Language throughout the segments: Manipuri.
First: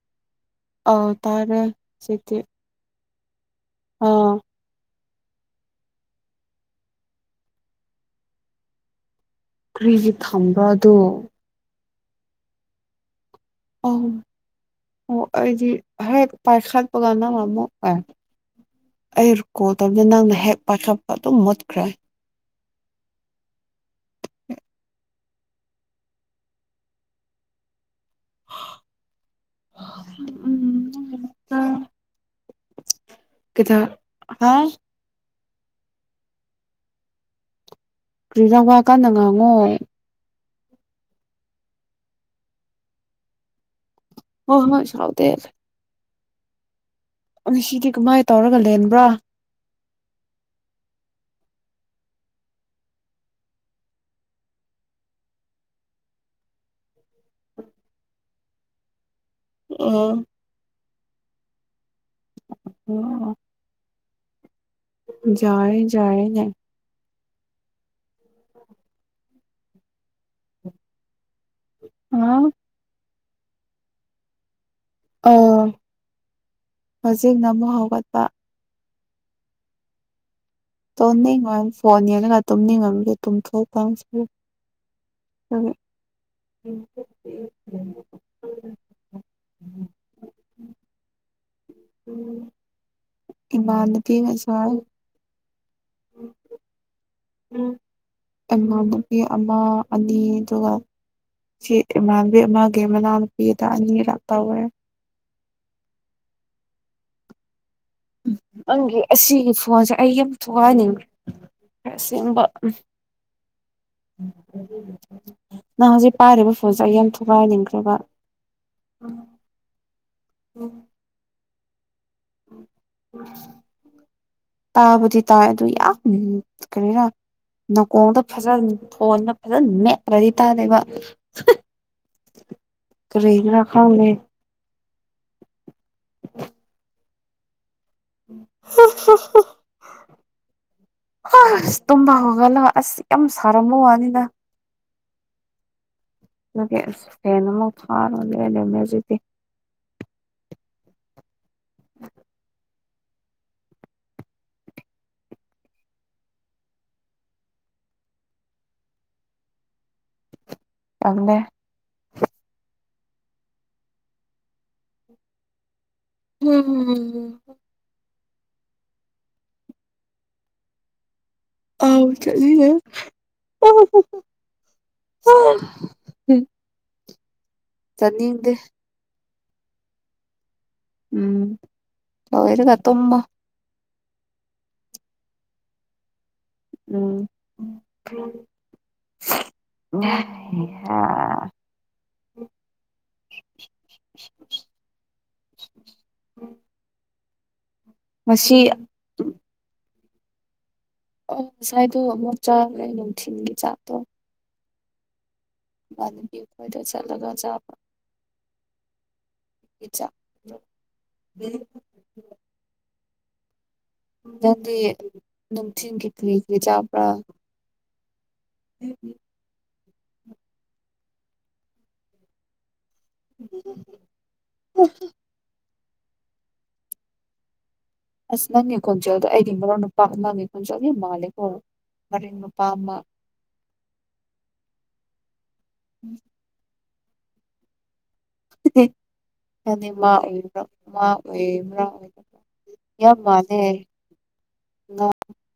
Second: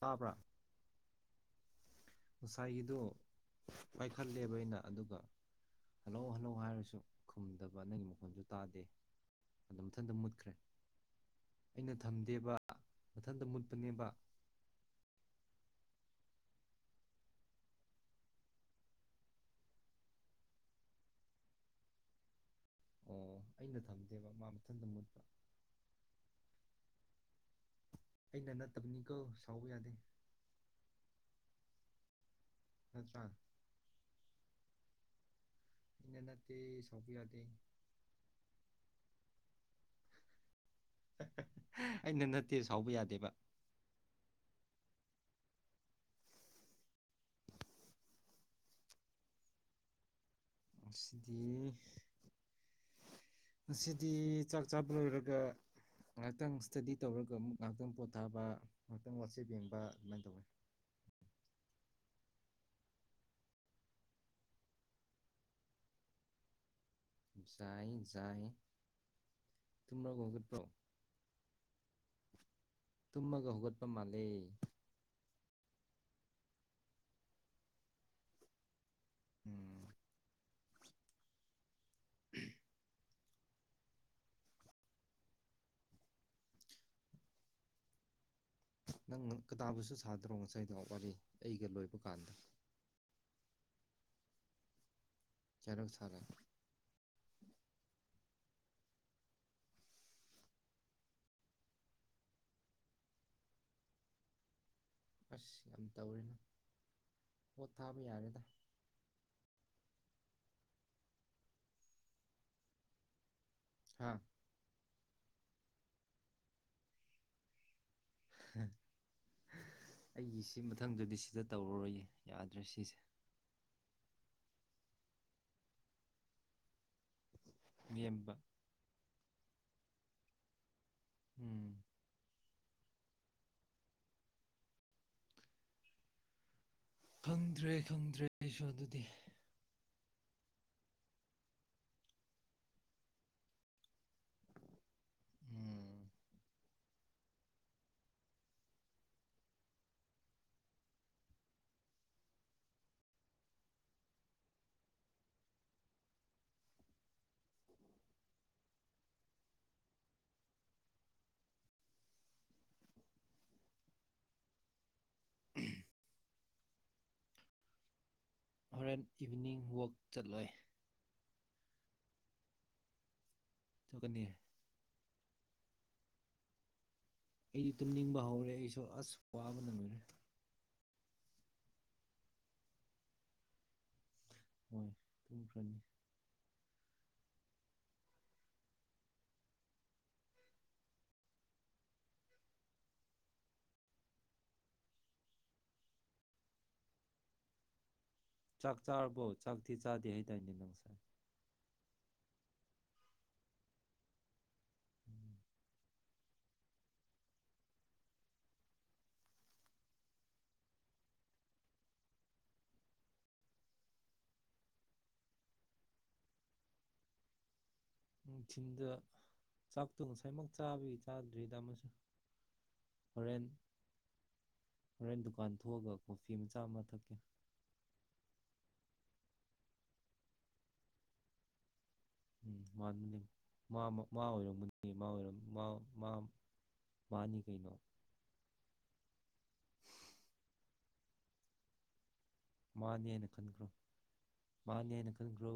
ꯇꯕ꯭ꯔꯥ ꯑꯥ ꯇꯔꯦ ꯖꯤꯛꯇꯤ ꯁꯥꯏꯒꯤꯗꯣ ꯄꯥꯏꯈꯠꯂꯦꯕ ꯑꯩꯅ ꯑꯗꯨꯒ ꯍꯜꯂꯧ ꯍꯜꯂꯧ ꯍꯥꯏꯔꯁꯨ ꯈꯨꯝꯗꯕ ꯅꯪꯒꯤ ꯃꯈꯣꯟꯁꯨ ꯇꯥꯗꯦ ꯑꯗꯨꯝ ꯀꯔꯤꯒꯤ ꯃꯊꯟꯗ ꯃꯨꯠꯈ꯭ꯔꯦ ꯊꯝꯕ꯭ꯔꯥ ꯑꯗꯨ ꯑꯩꯅ ꯊꯝꯗꯦꯕ ꯃꯊꯟꯗ ꯃꯨꯠ ꯑꯧ ꯑꯣ ꯑꯩꯗꯤ ꯍꯦꯛ ꯄꯥꯏꯈꯠꯄꯒ ꯅꯪ ꯑꯃꯨꯛ ꯑꯦ ꯑꯩꯔꯨ ꯀꯣꯜ ꯇꯧꯕꯗ ꯅꯪꯅ ꯍꯦꯛ ꯄꯥꯏꯈꯠꯄ ꯑꯗꯨꯝ ꯃꯨꯠꯈ꯭ꯔꯦ ꯑꯣ ꯑꯩꯅ ꯊꯝꯗꯦꯕ ꯃꯥ ꯃꯊꯟꯗ ꯃꯨꯠꯄ ꯑꯩꯅ ꯅꯠꯇꯕꯅꯤꯀꯣ ꯁꯥꯎꯕ ꯌꯥꯗꯦ [unintelligible] ꯅꯠꯇ꯭ꯔꯥ ꯀꯩꯗ ꯍꯥ ꯏꯅ ꯅꯠꯇꯦ ꯁꯥꯎꯕ ꯌꯥꯗꯦ ꯀꯔꯤꯔꯥ ꯋꯥ ꯀꯟꯅ ꯉꯥꯡꯉꯣ ꯑꯩꯅ ꯅꯠꯇꯦ ꯁꯥꯎꯕ ꯌꯥꯗꯦꯕ ꯍꯣ ꯍꯣꯏ ꯁꯥꯎꯗꯦ [inaudible] ꯉꯁꯤꯗꯤ ꯀꯃꯥꯏ ꯇꯧꯔꯒꯥ ꯂꯦꯟꯕ꯭ꯔꯥ ꯉꯁꯤꯗꯤ ꯉꯁꯤꯗꯤ ꯆꯥꯛ ꯆꯥꯕ ꯂꯣꯏꯔꯒꯥ ꯉꯥꯏꯍꯥꯛꯇꯪ ꯏꯁ꯭ꯇꯗꯤ ꯇꯧꯔꯒꯥ ꯑꯃꯨꯛ ꯉꯥꯏꯍꯥꯛꯇꯪ ꯄꯣꯠ ꯊꯥꯕ ꯉꯥꯏꯍꯥꯛꯇꯪ ꯋꯥꯆꯦꯞ ꯌꯦꯡꯕ ꯑꯣ ꯑꯗꯨꯃꯥꯏꯟ ꯇꯧꯕꯅꯦ [unintelligible] ꯖꯥꯔꯦ ꯖꯥꯔꯦꯅꯦ ꯖꯥꯏ ꯖꯥꯏ ꯇꯨꯝꯔꯒꯥ ꯍꯧꯒꯠꯄ꯭ꯔꯣ ꯑꯥ ꯇꯨꯝꯃꯒ ꯍꯧꯒꯠꯄ ꯃꯥꯜꯂꯦ ꯑꯥꯎ ꯍꯧꯖꯤꯛꯅ ꯑꯃꯨꯛ ꯍꯧꯒꯠꯄ ꯎꯝ ꯇꯣꯅꯤꯡꯉꯣꯏ ꯐꯣꯟ ꯌꯦꯡꯂꯒꯥ ꯇꯨꯝꯅꯤꯡꯉꯝꯒꯤ ꯇꯨꯝꯊꯣꯛ [unintelligible] ꯎꯝ [unintelligible] ꯅꯪ ꯅꯪ ꯀꯗꯥꯕꯨꯁꯨ ꯁꯥꯗ꯭ꯔꯣ ꯉꯁꯥꯏꯗꯣ ꯋꯥꯔꯤ ꯑꯩꯒꯥ ꯂꯣꯏꯕ ꯀꯥꯟꯗꯥ ꯏꯃꯥꯅꯕꯤꯒꯥ ꯁꯥꯏ ꯀꯌꯥꯔꯛ ꯁꯥꯔꯦ ꯎꯝ ꯑꯃ ꯅꯨꯄꯤ ꯑꯃ ꯑꯅꯤ ꯗꯨꯒꯥ ꯁꯤ ꯏꯃꯥꯟꯕꯤ ꯑꯃꯒꯦ ꯃꯅꯥꯎꯅꯨꯄꯤꯗꯥ ꯑꯅꯤꯔꯛ ꯇꯥꯎꯔꯦ ꯑꯁ ꯌꯥꯝ ꯇꯧꯔꯦꯅ ꯄꯣꯠ ꯊꯥꯕ ꯌꯥꯔꯦꯗꯥ ꯅꯪꯒꯤ ꯑꯁꯤꯒꯤ ꯐꯣꯟꯁꯦ ꯑꯩ ꯌꯥꯝ ꯊꯨꯒꯥꯏꯅꯤꯡ [inaudible] ꯑꯁꯦꯡꯕ ꯎꯝ [inaudible] ꯍꯥꯥ ꯅꯪ ꯍꯧꯖꯤꯛ ꯄꯥꯏꯔꯤꯕ ꯐꯣꯟꯁꯦ ꯑꯩ ꯌꯥꯝ ꯊꯨꯒꯥꯏꯅꯤꯡꯈ꯭ꯔꯥꯕ ꯍꯥ ꯑꯩꯒꯤ ꯁꯤ ꯃꯊꯪꯗꯗꯤ ꯁꯤꯗꯥ ꯇꯧꯔꯔꯣꯏꯌꯦ ꯌꯥꯗ꯭ꯔꯦ ꯁꯤꯁꯦ ꯇꯥꯕꯗꯤ ꯇꯥꯏ ꯑꯗꯨ ꯌꯥꯝ ꯀꯔꯤꯔꯥ ꯅꯀꯣꯡꯗꯥ ꯂꯦꯝꯕ ꯐꯖꯟ ꯐꯣꯟꯅ ꯐꯖꯟ ꯃꯦꯠꯇ꯭ꯔꯥꯗꯤ ꯇꯥꯗꯦꯕ ꯎꯝ ꯀꯔꯤꯒꯤꯔꯥ ꯈꯪꯅꯦ [inaudible] ꯈꯪꯗ꯭ꯔꯦ ꯈꯪꯗ꯭ꯔꯦ ꯑꯩꯁꯨ ꯑꯗꯨꯗꯤ [unintelligible] ꯑꯁ ꯇꯨꯝꯕ ꯍꯧꯒꯜꯂꯣ ꯑꯁ ꯌꯥꯝ ꯁꯥꯔꯝꯃꯣ ꯋꯥꯅꯤꯅ ꯎꯝ ꯅꯣꯀꯦ ꯑꯁ ꯐꯦꯟ ꯑꯃ ꯐꯔꯒꯦ ꯑꯦꯅꯦꯃꯦꯖꯤꯇꯤ ꯇꯜꯂꯦ [inaudible] ꯎꯝ ꯍꯝ ꯍꯣꯔꯦꯟ ꯏꯚꯤꯅꯤꯡ ꯋꯛ ꯆꯠꯂꯣꯏ ꯑꯥꯎ ꯆꯠꯂꯤꯌꯦ ꯆꯠꯀꯅꯤ [unintelligible] ꯑꯩꯗꯤ ꯇꯨꯝꯅꯤꯡꯕ ꯍꯧꯔꯦ ꯆꯠꯅꯤꯡꯗꯦ ꯑꯩꯁꯨ ꯑꯁ ꯋꯥꯕꯅ ꯂꯣꯏꯔꯦ ꯎꯝ ꯂꯣꯏꯔꯒ ꯊꯨꯝꯃꯣ ꯍꯣꯏ ꯇꯨꯝꯈ꯭ꯔꯅꯤ [unintelligible] [unintelligible] [unintelligible] ꯉꯁꯤ ꯆꯥꯛ ꯆꯥꯔꯕꯣ ꯆꯥꯛꯇꯤ ꯆꯥꯗꯤ ꯍꯥꯏꯗꯥꯏꯅꯦ ꯅꯪꯁꯦ ꯑꯣ ꯉꯁꯥꯏꯗꯣ ꯑꯃꯨꯛ ꯆꯥꯈ꯭ꯔꯦ ꯅꯨꯡꯊꯤꯟꯒꯤ ꯆꯥꯛꯇꯣ [inaudible] ꯏꯃꯟꯕꯤ ꯈꯣꯏꯗ ꯆꯠꯂꯒ ꯆꯥꯕ [unintelligible] [inaudible] ꯅꯪꯗꯤ ꯅꯨꯡꯊꯤꯟꯒꯤ ꯀ꯭ꯔꯤ ꯀ꯭ꯔꯤ ꯆꯥꯕ꯭ꯔꯥ ꯅꯨꯡꯊꯤꯟꯗ ꯆꯥꯛꯇꯣ ꯉꯁꯥꯏꯃꯨꯛ ꯆꯥꯕꯒꯤ ꯆꯥꯗ꯭ꯔꯤꯗ ꯑꯃꯁꯨ ꯍꯣꯔꯦꯟ ꯍꯣꯔꯦꯟ ꯗꯨꯀꯥꯟ ꯊꯣꯛꯑꯒ ꯀꯣꯐꯤ ꯃꯆꯥ ꯑꯃ ꯊꯛꯀꯦ ꯑꯁ ꯅꯪꯉꯦ ꯈꯣꯟꯆꯦꯜꯗꯣ ꯑꯩꯗꯤ ꯃꯔ ꯅꯨꯄꯥ ꯑꯃꯒꯤ ꯈꯣꯟꯆꯦꯜ ꯌꯥꯝ ꯃꯥꯂꯦꯀꯣ ꯎꯝ ꯃꯥꯟꯕꯅꯦ ꯃꯥꯃ ꯃꯥ ꯑꯣꯏꯔꯝꯒꯅꯤ ꯃꯥꯑꯣꯏꯔꯝ ꯃꯥꯝ ꯃꯥꯝ ꯃꯥꯅꯤ ꯀꯩꯅꯣ ꯍꯅꯤ ꯃꯥ ꯑꯣꯏꯕ꯭ꯔꯥ ꯃꯥ ꯑꯣꯏꯕ꯭ꯔ ꯑꯣꯏꯗꯕ꯭ꯔ ꯃꯥꯅꯦꯅ ꯈꯟꯈ꯭ꯔꯣ ꯃꯥꯅꯦ ꯍꯥꯏꯅ ꯈꯟꯈ꯭ꯔꯣ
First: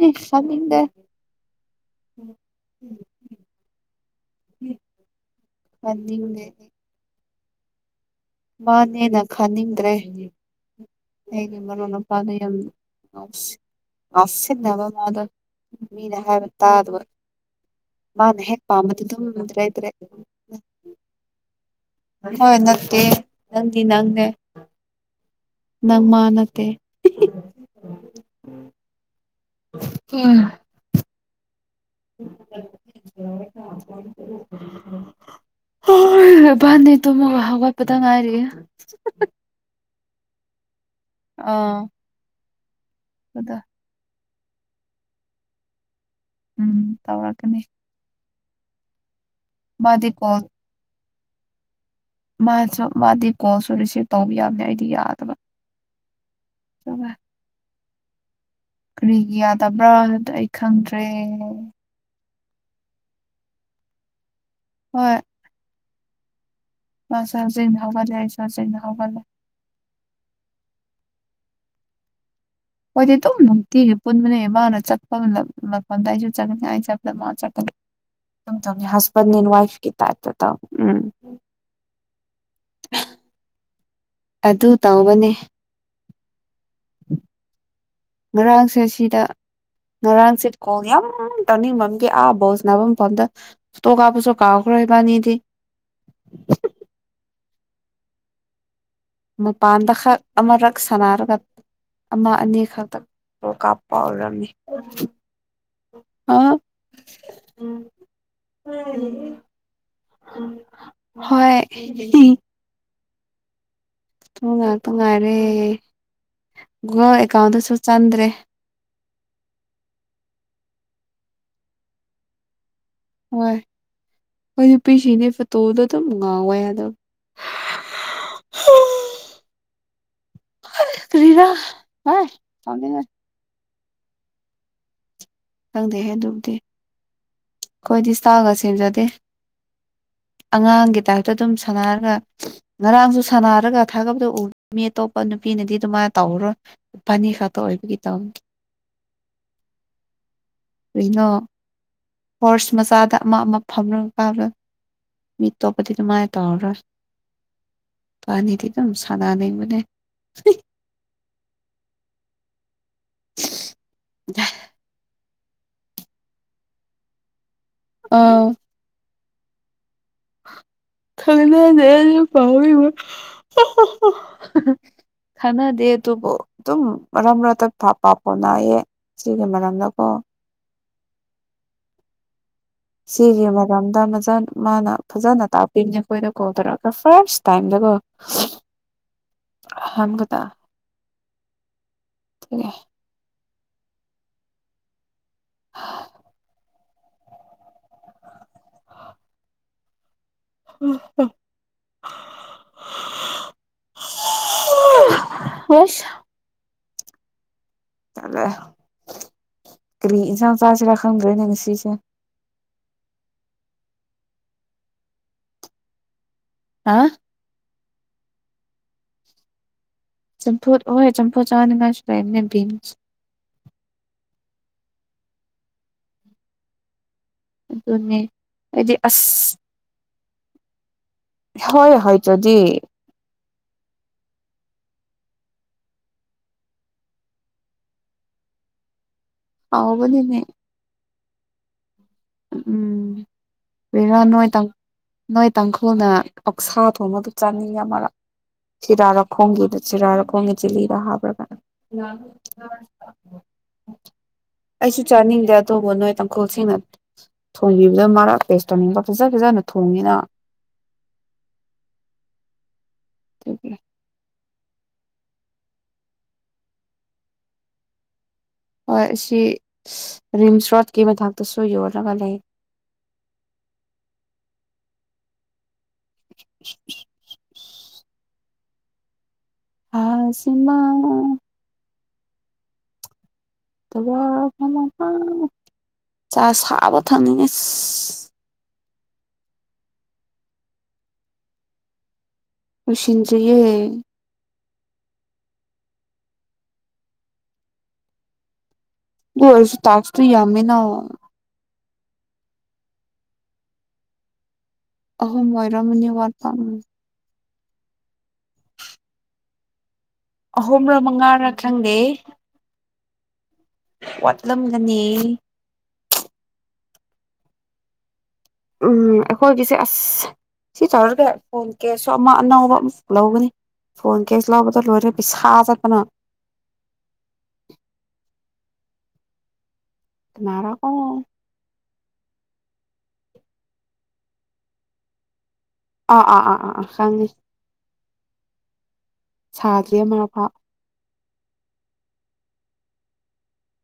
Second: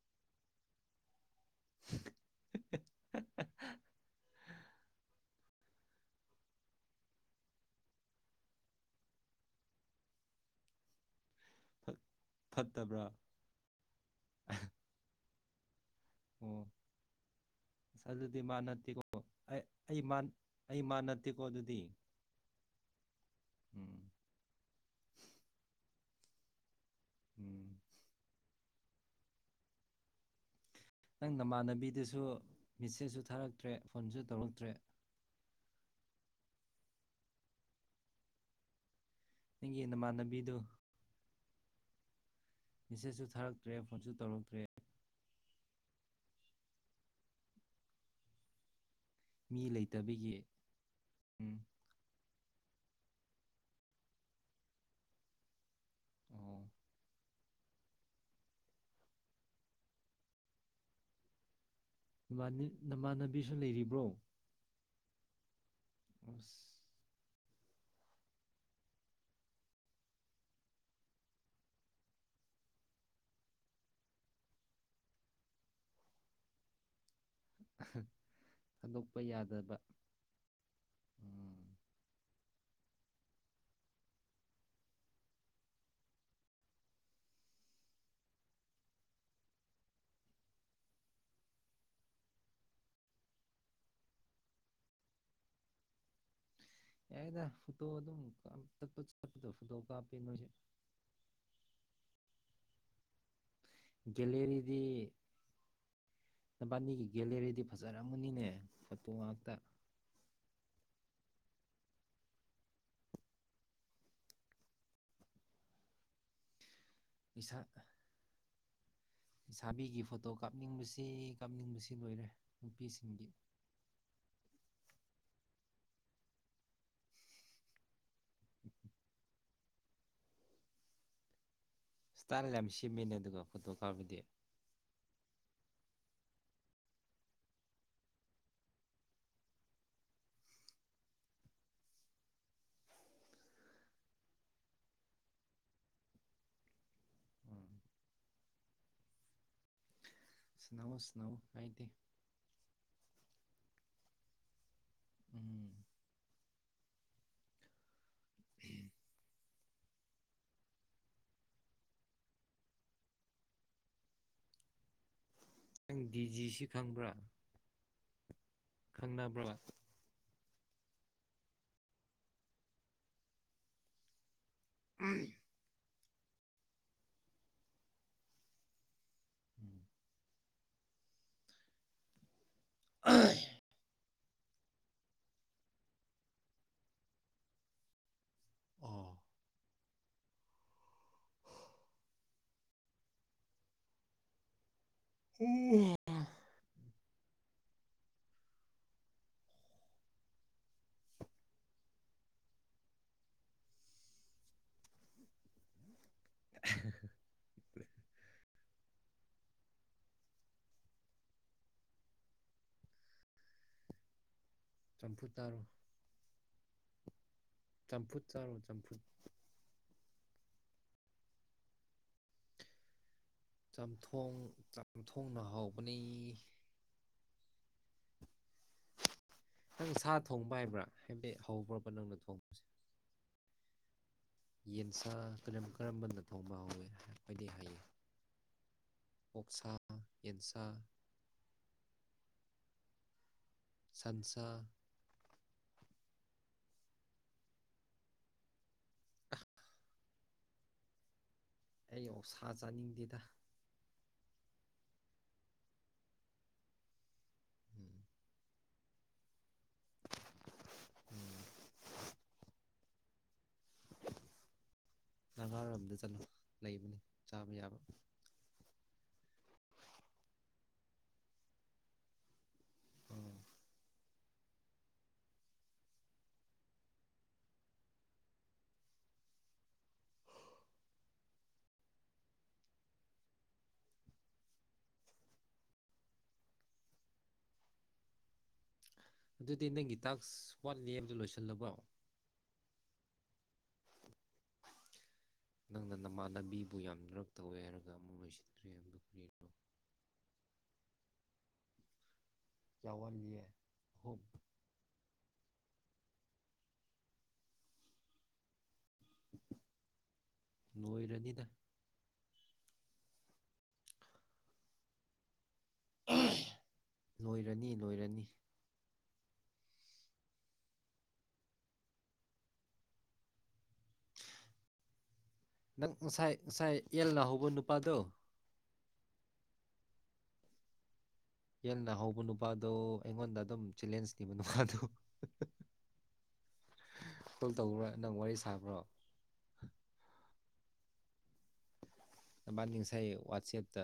ꯅꯦ ꯁꯠꯅꯤꯡꯗꯦ [inaudible] ꯈꯟꯅꯤꯡꯗꯦ ꯑꯩ ꯃꯥꯅꯦꯅ ꯈꯟꯅꯤꯡꯗ꯭ꯔꯦ ꯑꯩꯗꯤ ꯃꯔꯨꯞ ꯅꯨꯃꯄꯥꯗꯣ ꯌꯥꯝ ꯐꯠꯇꯕ꯭ꯔꯥ ꯉꯥꯎꯁ ꯉꯥꯎꯁꯤꯟꯅꯕ ꯃꯗꯣ ꯃꯤꯅ ꯍꯥꯏꯕ ꯑꯣ ꯇꯥꯗꯕ ꯑꯁ ꯃꯥꯅ ꯑꯗꯨꯗꯤ ꯃꯥ ꯍꯦꯛ ꯄꯥꯝꯃꯗꯤ ꯅꯠꯇꯦꯀꯣ ꯑꯗꯨꯝ ꯑꯩ ꯗ꯭ꯔꯦꯛ ꯗ꯭ꯔꯦꯛ ꯑꯩ ꯃꯥ ꯑꯩ ꯃꯥ ꯅꯠꯇꯦꯀꯣ ꯑꯗꯨꯗꯤ ꯍꯣꯏ ꯅꯠꯇꯦ ꯅꯪꯗꯤ ꯎꯝ ꯅꯪꯅꯦ ꯅꯪ ꯃꯥ ꯅꯠꯇꯦ ꯎꯝ [unintelligible] ꯅꯪ ꯅꯃꯥꯟꯅꯕꯤꯗꯨꯁꯨ ꯃꯦꯁꯦꯖꯁꯨ ꯊꯥꯔꯛꯇ꯭ꯔꯦ ꯐꯣꯟꯁꯨ ꯇꯧꯔꯛꯇ꯭ꯔꯦ ꯍꯣꯏ ꯏꯕꯥꯥꯟꯅꯦ ꯇꯨꯝꯃꯒ ꯍꯧꯒꯠꯄꯗ ꯉꯥꯏꯔꯤꯌꯦ ꯅꯪꯒꯤ ꯅꯃꯥꯟꯅꯕꯤꯗꯨ ꯑꯥ ꯑꯗ ꯃꯦꯁꯦꯖꯁꯨꯊꯥꯔꯛꯇ꯭ꯔꯦ ꯐꯣꯟꯁꯨ ꯇꯧꯔꯛꯇ꯭ꯔꯦ ꯎꯝ ꯇꯧꯔꯛꯀꯅꯤ ꯃꯤ ꯃꯥꯗꯤ ꯂꯩꯇꯕꯒꯤ ꯀꯣꯜ ꯎꯝ ꯃꯥꯁꯨ ꯃꯥꯗꯤ ꯀꯣꯜꯁꯨ ꯔꯤꯁꯤꯞ ꯇꯧꯕ ꯌꯥꯕꯅꯦ ꯑꯩꯗꯤ ꯌꯥꯗꯕ ꯑꯣ [unintelligible] ꯀꯔꯤꯒꯤ ꯌꯥꯗꯕ꯭ꯔꯥ ꯍꯥꯏꯕꯗꯣ ꯑꯩ ꯈꯪꯗ꯭ꯔꯦ ꯅꯃꯥꯟꯅꯕꯤꯁꯨ ꯂꯩꯔꯤꯕ꯭ꯔꯣ ꯍꯣꯏ ꯑꯁ ꯃꯥꯁꯨ ꯍꯧꯖꯤꯟ ꯍꯧꯒꯠꯂꯦ ꯑꯩꯁꯨ ꯍꯧꯖꯤꯟ ꯍꯧꯒꯠꯂꯦ ꯍꯣꯏꯗꯤ ꯑꯗꯨꯝ ꯅꯨꯡꯇꯤꯒꯤ ꯄꯨꯟꯕꯅꯦ ꯃꯥꯅ ꯆꯠꯄ ꯃꯐꯝꯗ ꯑꯩꯁꯨ ꯆꯠꯄꯅꯦ ꯑꯩꯁꯨ ꯆꯠꯄ ꯃꯥ [unintelligible] ꯊꯥꯗꯣꯛꯄ ꯍꯁꯕꯟ ꯑꯦꯟ ꯌꯥꯗꯕ ꯋꯥꯏꯐꯀꯤ [unintelligible] ꯎꯝ ꯑꯗꯨ ꯇꯧꯕꯅꯦ ꯉꯔꯥꯡꯁꯦ ꯁꯤꯗ ꯉꯔꯥꯡꯁꯦ [unintelligible] ꯑꯥ ꯕꯣꯜ ꯁꯅꯥꯐꯝ ꯐꯥꯎꯗ ꯐꯣꯇꯣ ꯀꯥꯞꯄꯁꯨ ꯀꯥꯎꯈꯔ꯭ꯦ ꯏꯕꯅꯤꯗꯤ ꯌꯥꯏ ꯐꯣꯇꯣ ꯑꯗꯨꯝ [inaudible] ꯃꯄꯥꯟꯗꯥ ꯀꯥꯞꯄꯤ ꯈꯛ ꯅꯣꯏꯁꯦ ꯑꯃꯔꯛ ꯁꯥꯟꯅꯔꯒ ꯑꯃ ꯑꯅꯤ ꯈꯛꯇ ꯐꯣꯇꯣ ꯀꯥꯞꯄ ꯑꯣꯏꯔꯝꯅꯤ꯫ ꯒꯦꯂꯦꯔꯤꯗꯤ ꯑ ꯅꯕꯥꯅꯤꯒꯤ ꯒꯦꯂꯦꯔꯤꯗꯤ ꯐꯖꯔꯝꯃꯅꯤꯅꯦ ꯐꯣꯇꯣ ꯉꯥꯛꯇ ꯍꯣꯢ ꯐꯣꯇꯣ ꯉꯥꯛꯇ ꯉꯥꯏꯔꯦ ꯒꯨꯒꯜ ꯑꯦꯀꯥꯎꯟꯗꯁꯨ ꯆꯥꯟꯗ꯭ꯔꯦ ꯂꯩꯥꯁꯕꯤꯒꯤ ꯐꯣꯇꯣ ꯀꯥꯞꯅꯤꯡꯕꯁꯤ ꯀꯥꯞꯅꯤꯡꯕꯁꯤ ꯂꯣꯏꯔꯦ ꯅꯨꯄꯤꯁꯤꯡꯒꯤ ꯍꯣꯏ ꯑꯩꯈꯣꯏ ꯅꯨꯄꯤꯁꯤꯡꯗꯤ ꯐꯣꯇꯣꯗ ꯑꯗꯨꯝ ꯉꯥꯎꯋꯦ ꯑꯗꯨꯝ [unintelligible] ꯀꯔꯤꯔꯥ ꯍꯥꯏ ꯁꯇ꯭ ꯏꯜ ꯌꯥꯝ ꯁꯥꯎꯅꯤꯡꯉꯦ ꯁꯦꯝꯃꯤꯅꯦ ꯑꯗꯨꯒ ꯐꯣꯇꯣ ꯀꯥꯞꯄꯗꯤ ꯈꯪꯗꯦꯍꯦ ꯑꯗꯨꯕꯨꯗꯤ ꯑꯩꯈꯣꯏꯗꯤ ꯏꯁꯇꯥꯜ ꯒ ꯁꯦꯝꯖꯗꯦ ꯑꯉꯥꯡꯒꯤ ꯇꯥꯏꯞꯇ ꯑꯗꯨꯝ ꯁꯥꯟꯅꯔꯒ ꯉꯔꯥꯡꯁꯨ ꯁꯥꯟꯅꯔꯒ ꯊꯥꯒꯠꯄꯗꯨ ꯎ ꯃꯤ ꯑꯇꯣꯞꯄ ꯅꯨꯄꯤꯅꯗꯤ ꯑꯗꯨꯃꯥꯏꯅ ꯇꯧꯔꯔꯣꯏ ꯏꯕꯥꯅꯤ ꯈꯛꯇ ꯎꯝ ꯑꯣꯏꯕꯒꯤ ꯇꯧ ꯁꯅꯥꯎ ꯀꯔꯤꯅꯣ ꯁꯅꯥꯎ ꯀꯥꯏꯗꯦ꯫ ꯍꯣꯔꯁ ꯃꯆꯥꯗ ꯑꯃ ꯑꯃ ꯐꯝꯅꯕ ꯀꯥꯕ ꯃꯤ ꯎꯝ ꯑꯇꯣꯞꯄꯗꯤ ꯑꯗꯨꯃꯥꯏ ꯇꯧꯔꯣꯏ ꯏꯕꯅꯤꯗꯤ ꯑꯗꯨꯝ ꯁꯟꯅꯅꯤꯡꯕꯅꯦ [unintelligible] ꯅꯪ ꯗꯤꯖꯤꯁꯤ ꯈꯪꯕ꯭ꯔꯥ ꯑꯥ ꯈꯪꯅꯕ꯭ꯔꯣ ꯈꯪꯗꯅꯦ [unintelligible] [unintelligible] ꯈꯪꯅꯗꯦ ꯑꯗꯨꯕꯨ ꯑꯗꯨꯝ ꯃꯔꯛ ꯃꯔꯛꯇ [unintelligible] ꯏꯆꯦꯒꯤ ꯎꯝ ꯃꯔꯝꯗꯀꯣ ꯏꯆꯦꯒꯤ ꯃꯝꯗ ꯃꯆꯥ ꯃꯥꯅ ꯐꯖꯅ ꯇꯥꯛꯄꯤꯕꯅꯦ ꯑꯩꯈꯣꯏꯗ ꯀꯣꯜ ꯇꯧꯔꯛꯑꯒ ꯐꯥꯔꯁ ꯇꯥꯏꯝꯗꯀꯣ ꯑꯥ ꯑꯍꯥꯟꯕꯗ [inaudible] [inaudible] [unintelligible] [unintelligible] ꯍꯜꯂꯛꯑꯦ ꯀꯔꯤ ꯏꯟꯁꯥꯡ‌‌ ꯆꯥꯁꯤꯔꯥ ꯈꯪꯗ꯭ꯔꯦꯅꯦ ꯉꯁꯤꯁꯦ ꯆꯝꯐꯨꯠ ꯆꯥꯔꯣ ꯍꯥꯥ ꯆꯝꯐꯨꯠ ꯆꯥꯔꯣ ꯆꯝꯐꯨꯠ ꯆꯝꯐꯨꯠ ꯍꯣꯏ ꯆꯝꯐꯨꯠ ꯆꯥꯅꯤꯉꯥꯏꯁꯨ ꯂꯩꯕꯅꯦ ꯕꯤꯟꯁ ꯆꯝꯊꯣꯡ ꯆꯝꯊꯣꯡꯅ ꯍꯥꯎꯕꯅꯤ ꯑꯗꯨꯅꯦ ꯑꯩꯗꯤ ꯑꯁ ꯅꯪ ꯁꯥ ꯊꯣꯡꯕ ꯍꯩꯕ꯭ꯔꯥ ꯍꯥꯏꯕꯗꯤ ꯍꯥꯎꯕ꯭ꯔꯕ ꯍꯣꯏ ꯅꯪꯅ ꯍꯥꯏꯗ꯭ꯔꯗꯤ ꯊꯣꯡꯕꯁꯦ ꯌꯦꯟꯁꯥ ꯀꯔꯝ ꯀꯔꯝꯕꯅ ꯊꯣꯡꯕ ꯍꯧꯋꯏ ꯍꯥꯏꯗꯤ ꯍꯥꯏꯌꯦ ꯑꯣꯛꯁꯥ ꯍꯥꯎꯕꯅꯤꯅꯦ ꯌꯦꯟꯁꯥ ꯎꯝ [unintelligible] ꯁꯟꯁꯥ ꯅꯣꯏ ꯇꯥꯡ ꯅꯣꯏ ꯇꯥꯡꯈꯨꯜꯅ ꯑꯧꯁꯥ ꯊꯣꯡꯕꯗꯨ ꯆꯥꯅꯤꯡꯉ ꯃꯔꯛ ꯆꯔꯥꯔꯈꯣꯡꯒꯤꯗ ꯆꯔꯥꯔꯈꯣꯡꯒꯤ ꯆꯤꯂꯤꯗꯣ ꯍꯥꯞꯔꯒ ꯑꯩ ꯑꯣꯛꯁꯥ ꯆꯥꯅꯤꯡꯗꯦꯗ ꯑꯩꯁꯨ ꯆꯥꯅꯤꯡꯗꯦ ꯑꯗꯨꯕꯨ ꯅꯣꯏ ꯇꯥꯡꯈꯨꯜꯁꯤꯡꯅ ꯎꯝ ꯊꯣꯏꯕꯤꯗꯨ ꯃꯔꯥꯛ ꯇꯦꯁ ꯇꯧꯅꯤꯡꯕ ꯐꯖ ꯐꯖꯅ ꯊꯣꯡꯉꯤꯅ [unintelligible] ꯑꯗꯨꯒꯤ ꯅꯒꯥꯔꯣꯝꯗ ꯆꯠꯂꯣ ꯂꯩꯕꯅꯦ ꯆꯥꯕ ꯌꯥꯕ ꯍꯣꯏ ꯑꯁꯤ ꯔꯤꯝꯁ ꯔꯣꯗꯀꯤ ꯃꯊꯛꯇꯁꯨ ꯌꯣꯜꯂꯒ ꯂꯩ ꯑ [unintelligible] ꯑꯥ ꯁꯤꯃꯥ [unintelligible] ꯆꯥ ꯁꯥꯕ ꯊꯪꯅꯤꯡꯅꯦ ꯑꯗꯨꯗꯤ ꯅꯪꯒꯤ ꯇꯥꯛꯁ ꯋꯥꯠꯂꯤ ꯍꯥꯏꯕꯗꯨ ꯂꯣꯏꯁꯤꯜꯂꯕꯣ ꯂꯣꯏꯁꯤꯟꯗ꯭ꯔꯤꯌꯦ ꯅꯪꯅ ꯅꯃꯥꯟꯅꯕꯤꯕꯨ ꯌꯥꯝ ꯔꯛ ꯇꯧꯋꯦ ꯍꯥꯏꯔꯒ ꯑꯃꯨꯛ ꯂꯣꯏꯁꯤꯟꯈ꯭ꯔꯦ ꯍꯥꯏꯕꯗꯨ ꯑꯗꯨ ꯑꯣꯏꯔꯁꯨ ꯇꯥꯛꯁꯨ ꯌꯥꯝꯃꯤꯅ ꯀꯌꯥ ꯋꯥꯠꯂꯤꯌꯦ [unintelligible] ꯑꯍꯨꯝ ꯑꯣꯏꯔꯝꯃꯅꯤ ꯋꯥꯠꯄ ꯎꯝ [unintelligible] ꯑꯍꯨꯝꯔ ꯂꯣꯏꯔꯅꯤꯗ ꯃꯉꯥꯔ ꯈꯪꯗꯦ ꯋꯥꯠꯂꯝꯒꯅꯤ ꯂꯣꯏꯔꯅꯤ ꯂꯣꯏꯔꯅꯤ ꯎꯝ ꯑꯩꯈꯣꯏꯒꯤꯁꯦ ꯑꯁ ꯁꯤ ꯇꯧꯔꯒꯥ ꯐꯣꯟ ꯀꯦꯁꯨ ꯑꯃ ꯑꯅꯧꯕ ꯑꯃ ꯑꯃꯨꯛ ꯂꯧꯒꯅꯤ ꯐꯣꯟ ꯀꯦꯁꯨ ꯂꯧꯕꯗ ꯂꯣꯏꯔꯦ ꯄꯩꯁꯥ ꯅꯪ ꯆꯠꯄꯅ ꯉꯁꯥꯏ ꯉꯁꯥꯏ ꯑꯦꯜꯅ ꯍꯧꯕ ꯅꯨꯄꯥꯗꯣ ꯀꯅꯥꯔꯥ ꯑꯣ ꯑꯦꯜꯅ ꯍꯧꯕ ꯅꯨꯄꯥꯗꯣ ꯑꯩꯉꯣꯟꯗ ꯑꯗꯨꯝ ꯆꯦꯂꯦꯟꯖ ꯅꯤꯕ ꯅꯨꯄꯥꯗꯨ ꯑ ꯑꯥ ꯑ ꯑ ꯑ ꯈꯪꯏ ꯀꯣꯜ ꯇꯧꯕ꯭ꯔꯥ ꯅꯪ ꯋꯥꯔꯤ ꯁꯥꯕ꯭ꯔꯣ ꯁꯥꯗ꯭ꯔꯤꯌꯦ ꯑꯃꯔꯛ ꯐꯥꯎ ꯅꯕꯥꯅꯤ ꯉꯥꯁꯥꯏ ꯋꯥꯆꯦꯞꯇ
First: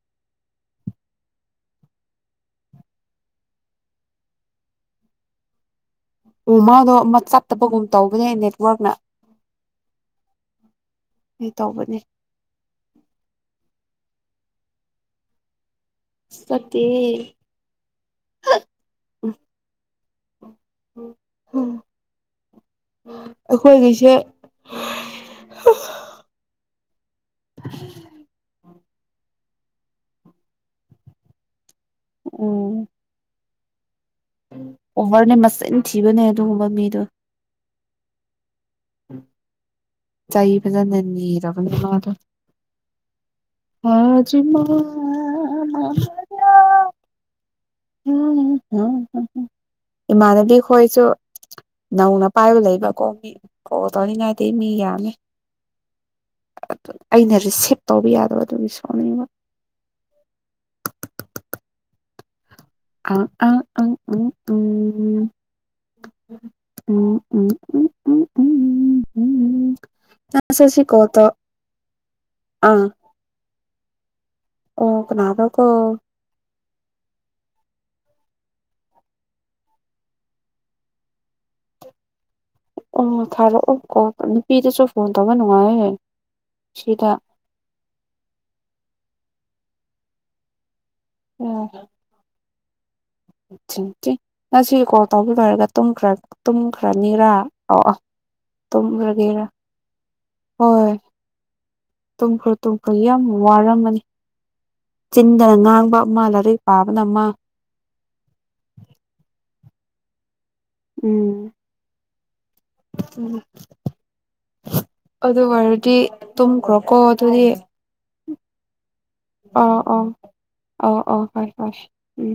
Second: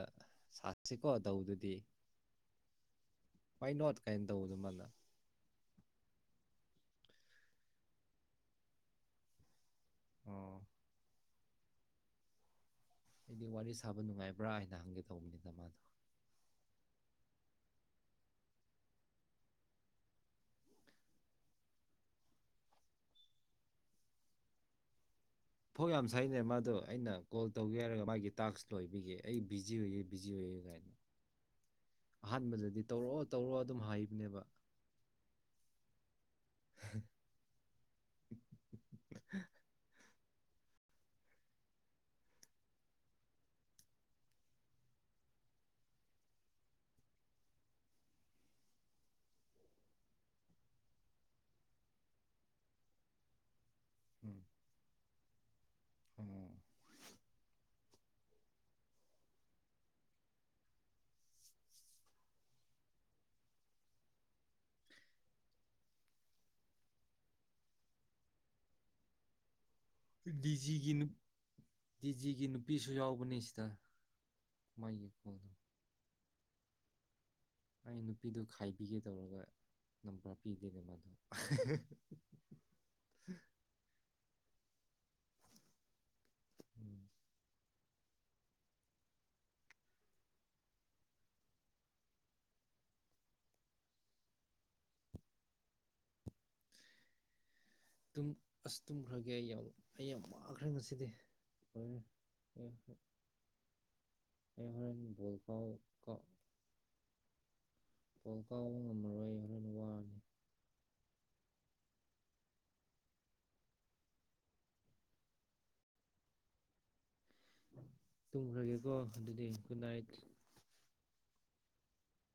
ꯁꯥꯁꯤꯀꯣ ꯇꯧꯕꯗꯨꯗꯤ ꯍꯋꯥꯏ ꯅꯣꯠ ꯀꯥꯏꯅ ꯇꯧꯕꯗꯨ ꯃꯥꯅ ꯑꯣ ꯃꯥꯗꯣ ꯑꯃ ꯆꯠꯇꯕꯒꯨꯝ ꯇꯧꯕꯅꯦ ꯅꯦꯠꯋꯔꯛꯅ ꯑꯣ ꯑꯩ ꯇꯧꯕꯅꯦ ꯑꯩꯗꯤ ꯋꯥꯔꯤ ꯁꯥꯕ ꯅꯨꯡꯉꯥꯏꯕ꯭ꯔꯥ ꯍꯥꯏꯅ ꯍꯪꯒꯦ ꯇꯧꯕꯅꯤꯅ ꯃꯥꯗꯣ ꯆꯠꯇꯦ ꯎꯝ ꯑꯩꯈꯣꯏꯒꯤꯁꯦ ꯐꯣ ꯌꯥꯝ ꯁꯥꯏꯅꯦ ꯃꯥꯗꯣ ꯑꯩꯅ ꯀꯣꯜ ꯇꯧꯒꯦ ꯍꯥꯏꯔꯒ ꯃꯥꯒꯤ ꯇꯥꯛꯁ ꯂꯣꯏꯕꯤꯒꯦ ꯑꯩ ꯕꯤꯖꯤ ꯑꯣꯏꯒꯦ ꯕꯤꯖꯤ ꯑꯣꯏꯒꯦ ꯀꯥꯏꯅ ꯎꯝ ꯑꯍꯥꯟꯕꯗꯗꯤ ꯇꯧꯔꯛꯑꯣ ꯇꯧꯔꯣ ꯑꯗꯨꯝ ꯍꯥꯏꯕꯅꯦꯕ ꯑꯣꯚꯔꯅꯦ ꯃꯆꯤꯟ ꯊꯤꯕꯅꯦ ꯑꯗꯨꯒꯨꯝꯕ ꯃꯤꯗꯣ ꯆꯩ ꯐꯖꯅ ꯅꯤꯔꯕꯅꯦ ꯃꯥꯗꯣ ꯐꯥꯖꯤꯃꯥ [unintelligible] ꯏꯃꯥꯟꯅꯕꯤ ꯈꯣꯏꯁꯨ ꯅꯧꯅ ꯄꯥꯏꯕ ꯂꯩꯕꯀꯣ ꯒꯤ ꯀꯣꯜ ꯎꯝ ꯇꯧꯅꯤꯉꯥꯏꯗꯤ ꯃꯤ ꯌꯥꯃꯦ ꯑꯣ [unintelligible] ꯑꯩꯅ ꯔꯤꯁꯤꯞ ꯇꯧꯕ ꯌꯥꯗꯕ ꯑꯗꯨꯒꯤ ꯁꯥꯎꯅꯤꯡꯕ [inaudible] ꯑ ꯑ ꯑꯪ ꯑꯪ ꯑꯪ ꯎꯝ ꯎꯝ ꯎꯝ ꯎꯝ ꯎꯝ ꯎꯝ ꯎꯝ ꯎ ꯗꯤꯖꯤꯒꯤ ꯅꯨꯞ ꯗꯤꯖꯤꯒꯤ ꯑꯥ ꯅꯨꯄꯤꯁꯨ ꯌꯥꯎꯕꯅꯦ ꯁꯤꯗ ꯑꯣ ꯃꯥꯒꯤ ꯀꯅꯥꯗꯣ ꯀꯣꯜꯗꯣ ꯀꯣ ꯑꯩ ꯅꯨꯄꯤꯗꯨ ꯈꯥꯏꯕꯤꯒꯦ ꯇꯧꯔꯒ ꯅꯝꯕꯔ ꯄꯤꯗꯣꯗ ꯃꯗꯣ [unintelligible] ꯑꯣ ꯊꯥꯔꯛꯑꯣ ꯀꯣ ꯅꯨꯄꯤꯗꯁꯨ ꯐꯣꯟ ꯇꯧꯕ ꯅꯨꯡꯉꯥꯏꯌꯦ ꯎꯝ ꯁꯤꯗ ꯎꯝ ꯗꯤꯡꯆꯦ ꯉꯁꯤ ꯀꯣꯜ ꯇꯧꯕ ꯂꯣꯏꯔꯒ ꯇꯨꯝꯈ꯭ꯔꯅꯤꯔꯥ ꯑꯣ ꯑꯣ ꯇꯨꯝ ꯑꯁ ꯇꯨꯝꯈ꯭ꯔꯒꯦ ꯑꯩꯩ ꯌꯥꯝ ꯑꯩ ꯌꯥꯝ ꯋꯥꯈ꯭ꯔꯦ ꯍꯣꯏ ꯉꯁꯤꯗꯤ ꯍꯣꯔꯦꯟ ꯇꯨꯝꯈ꯭ꯔꯣ ꯇꯨꯝꯈ꯭ꯔꯣ ꯌꯥꯝ ꯋꯥꯔꯝꯃꯅꯤ ꯑꯩ ꯍꯣꯔꯦꯟ ꯕꯣꯜ ꯆꯤꯟꯗꯅ ꯀꯥꯎ ꯉꯥꯡꯕ ꯑꯃ ꯂꯥꯏꯔꯤꯛ ꯄꯥꯕꯅ ꯑꯃ ꯄꯣꯜ ꯀꯥꯎꯕ ꯉꯝꯃꯔꯣꯏ ꯑꯩ ꯍꯣꯔꯦꯟ ꯋꯥꯅꯤ ꯎꯝ ꯎꯝ [unintelligible] ꯑꯗꯨ ꯋꯥꯔꯗꯤ ꯇꯨꯝꯈ꯭ꯔꯣ ꯀꯣ ꯑꯗꯨꯗꯤ ꯇꯨꯝꯈ꯭ꯔꯒꯦꯀꯣ ꯑꯗꯨꯗꯤ ꯑ ꯒꯨꯗ ꯑ ꯅꯥꯏꯠ ꯑꯣ ꯑꯣ ꯕꯥꯏ ꯕꯥꯏ ꯎꯝ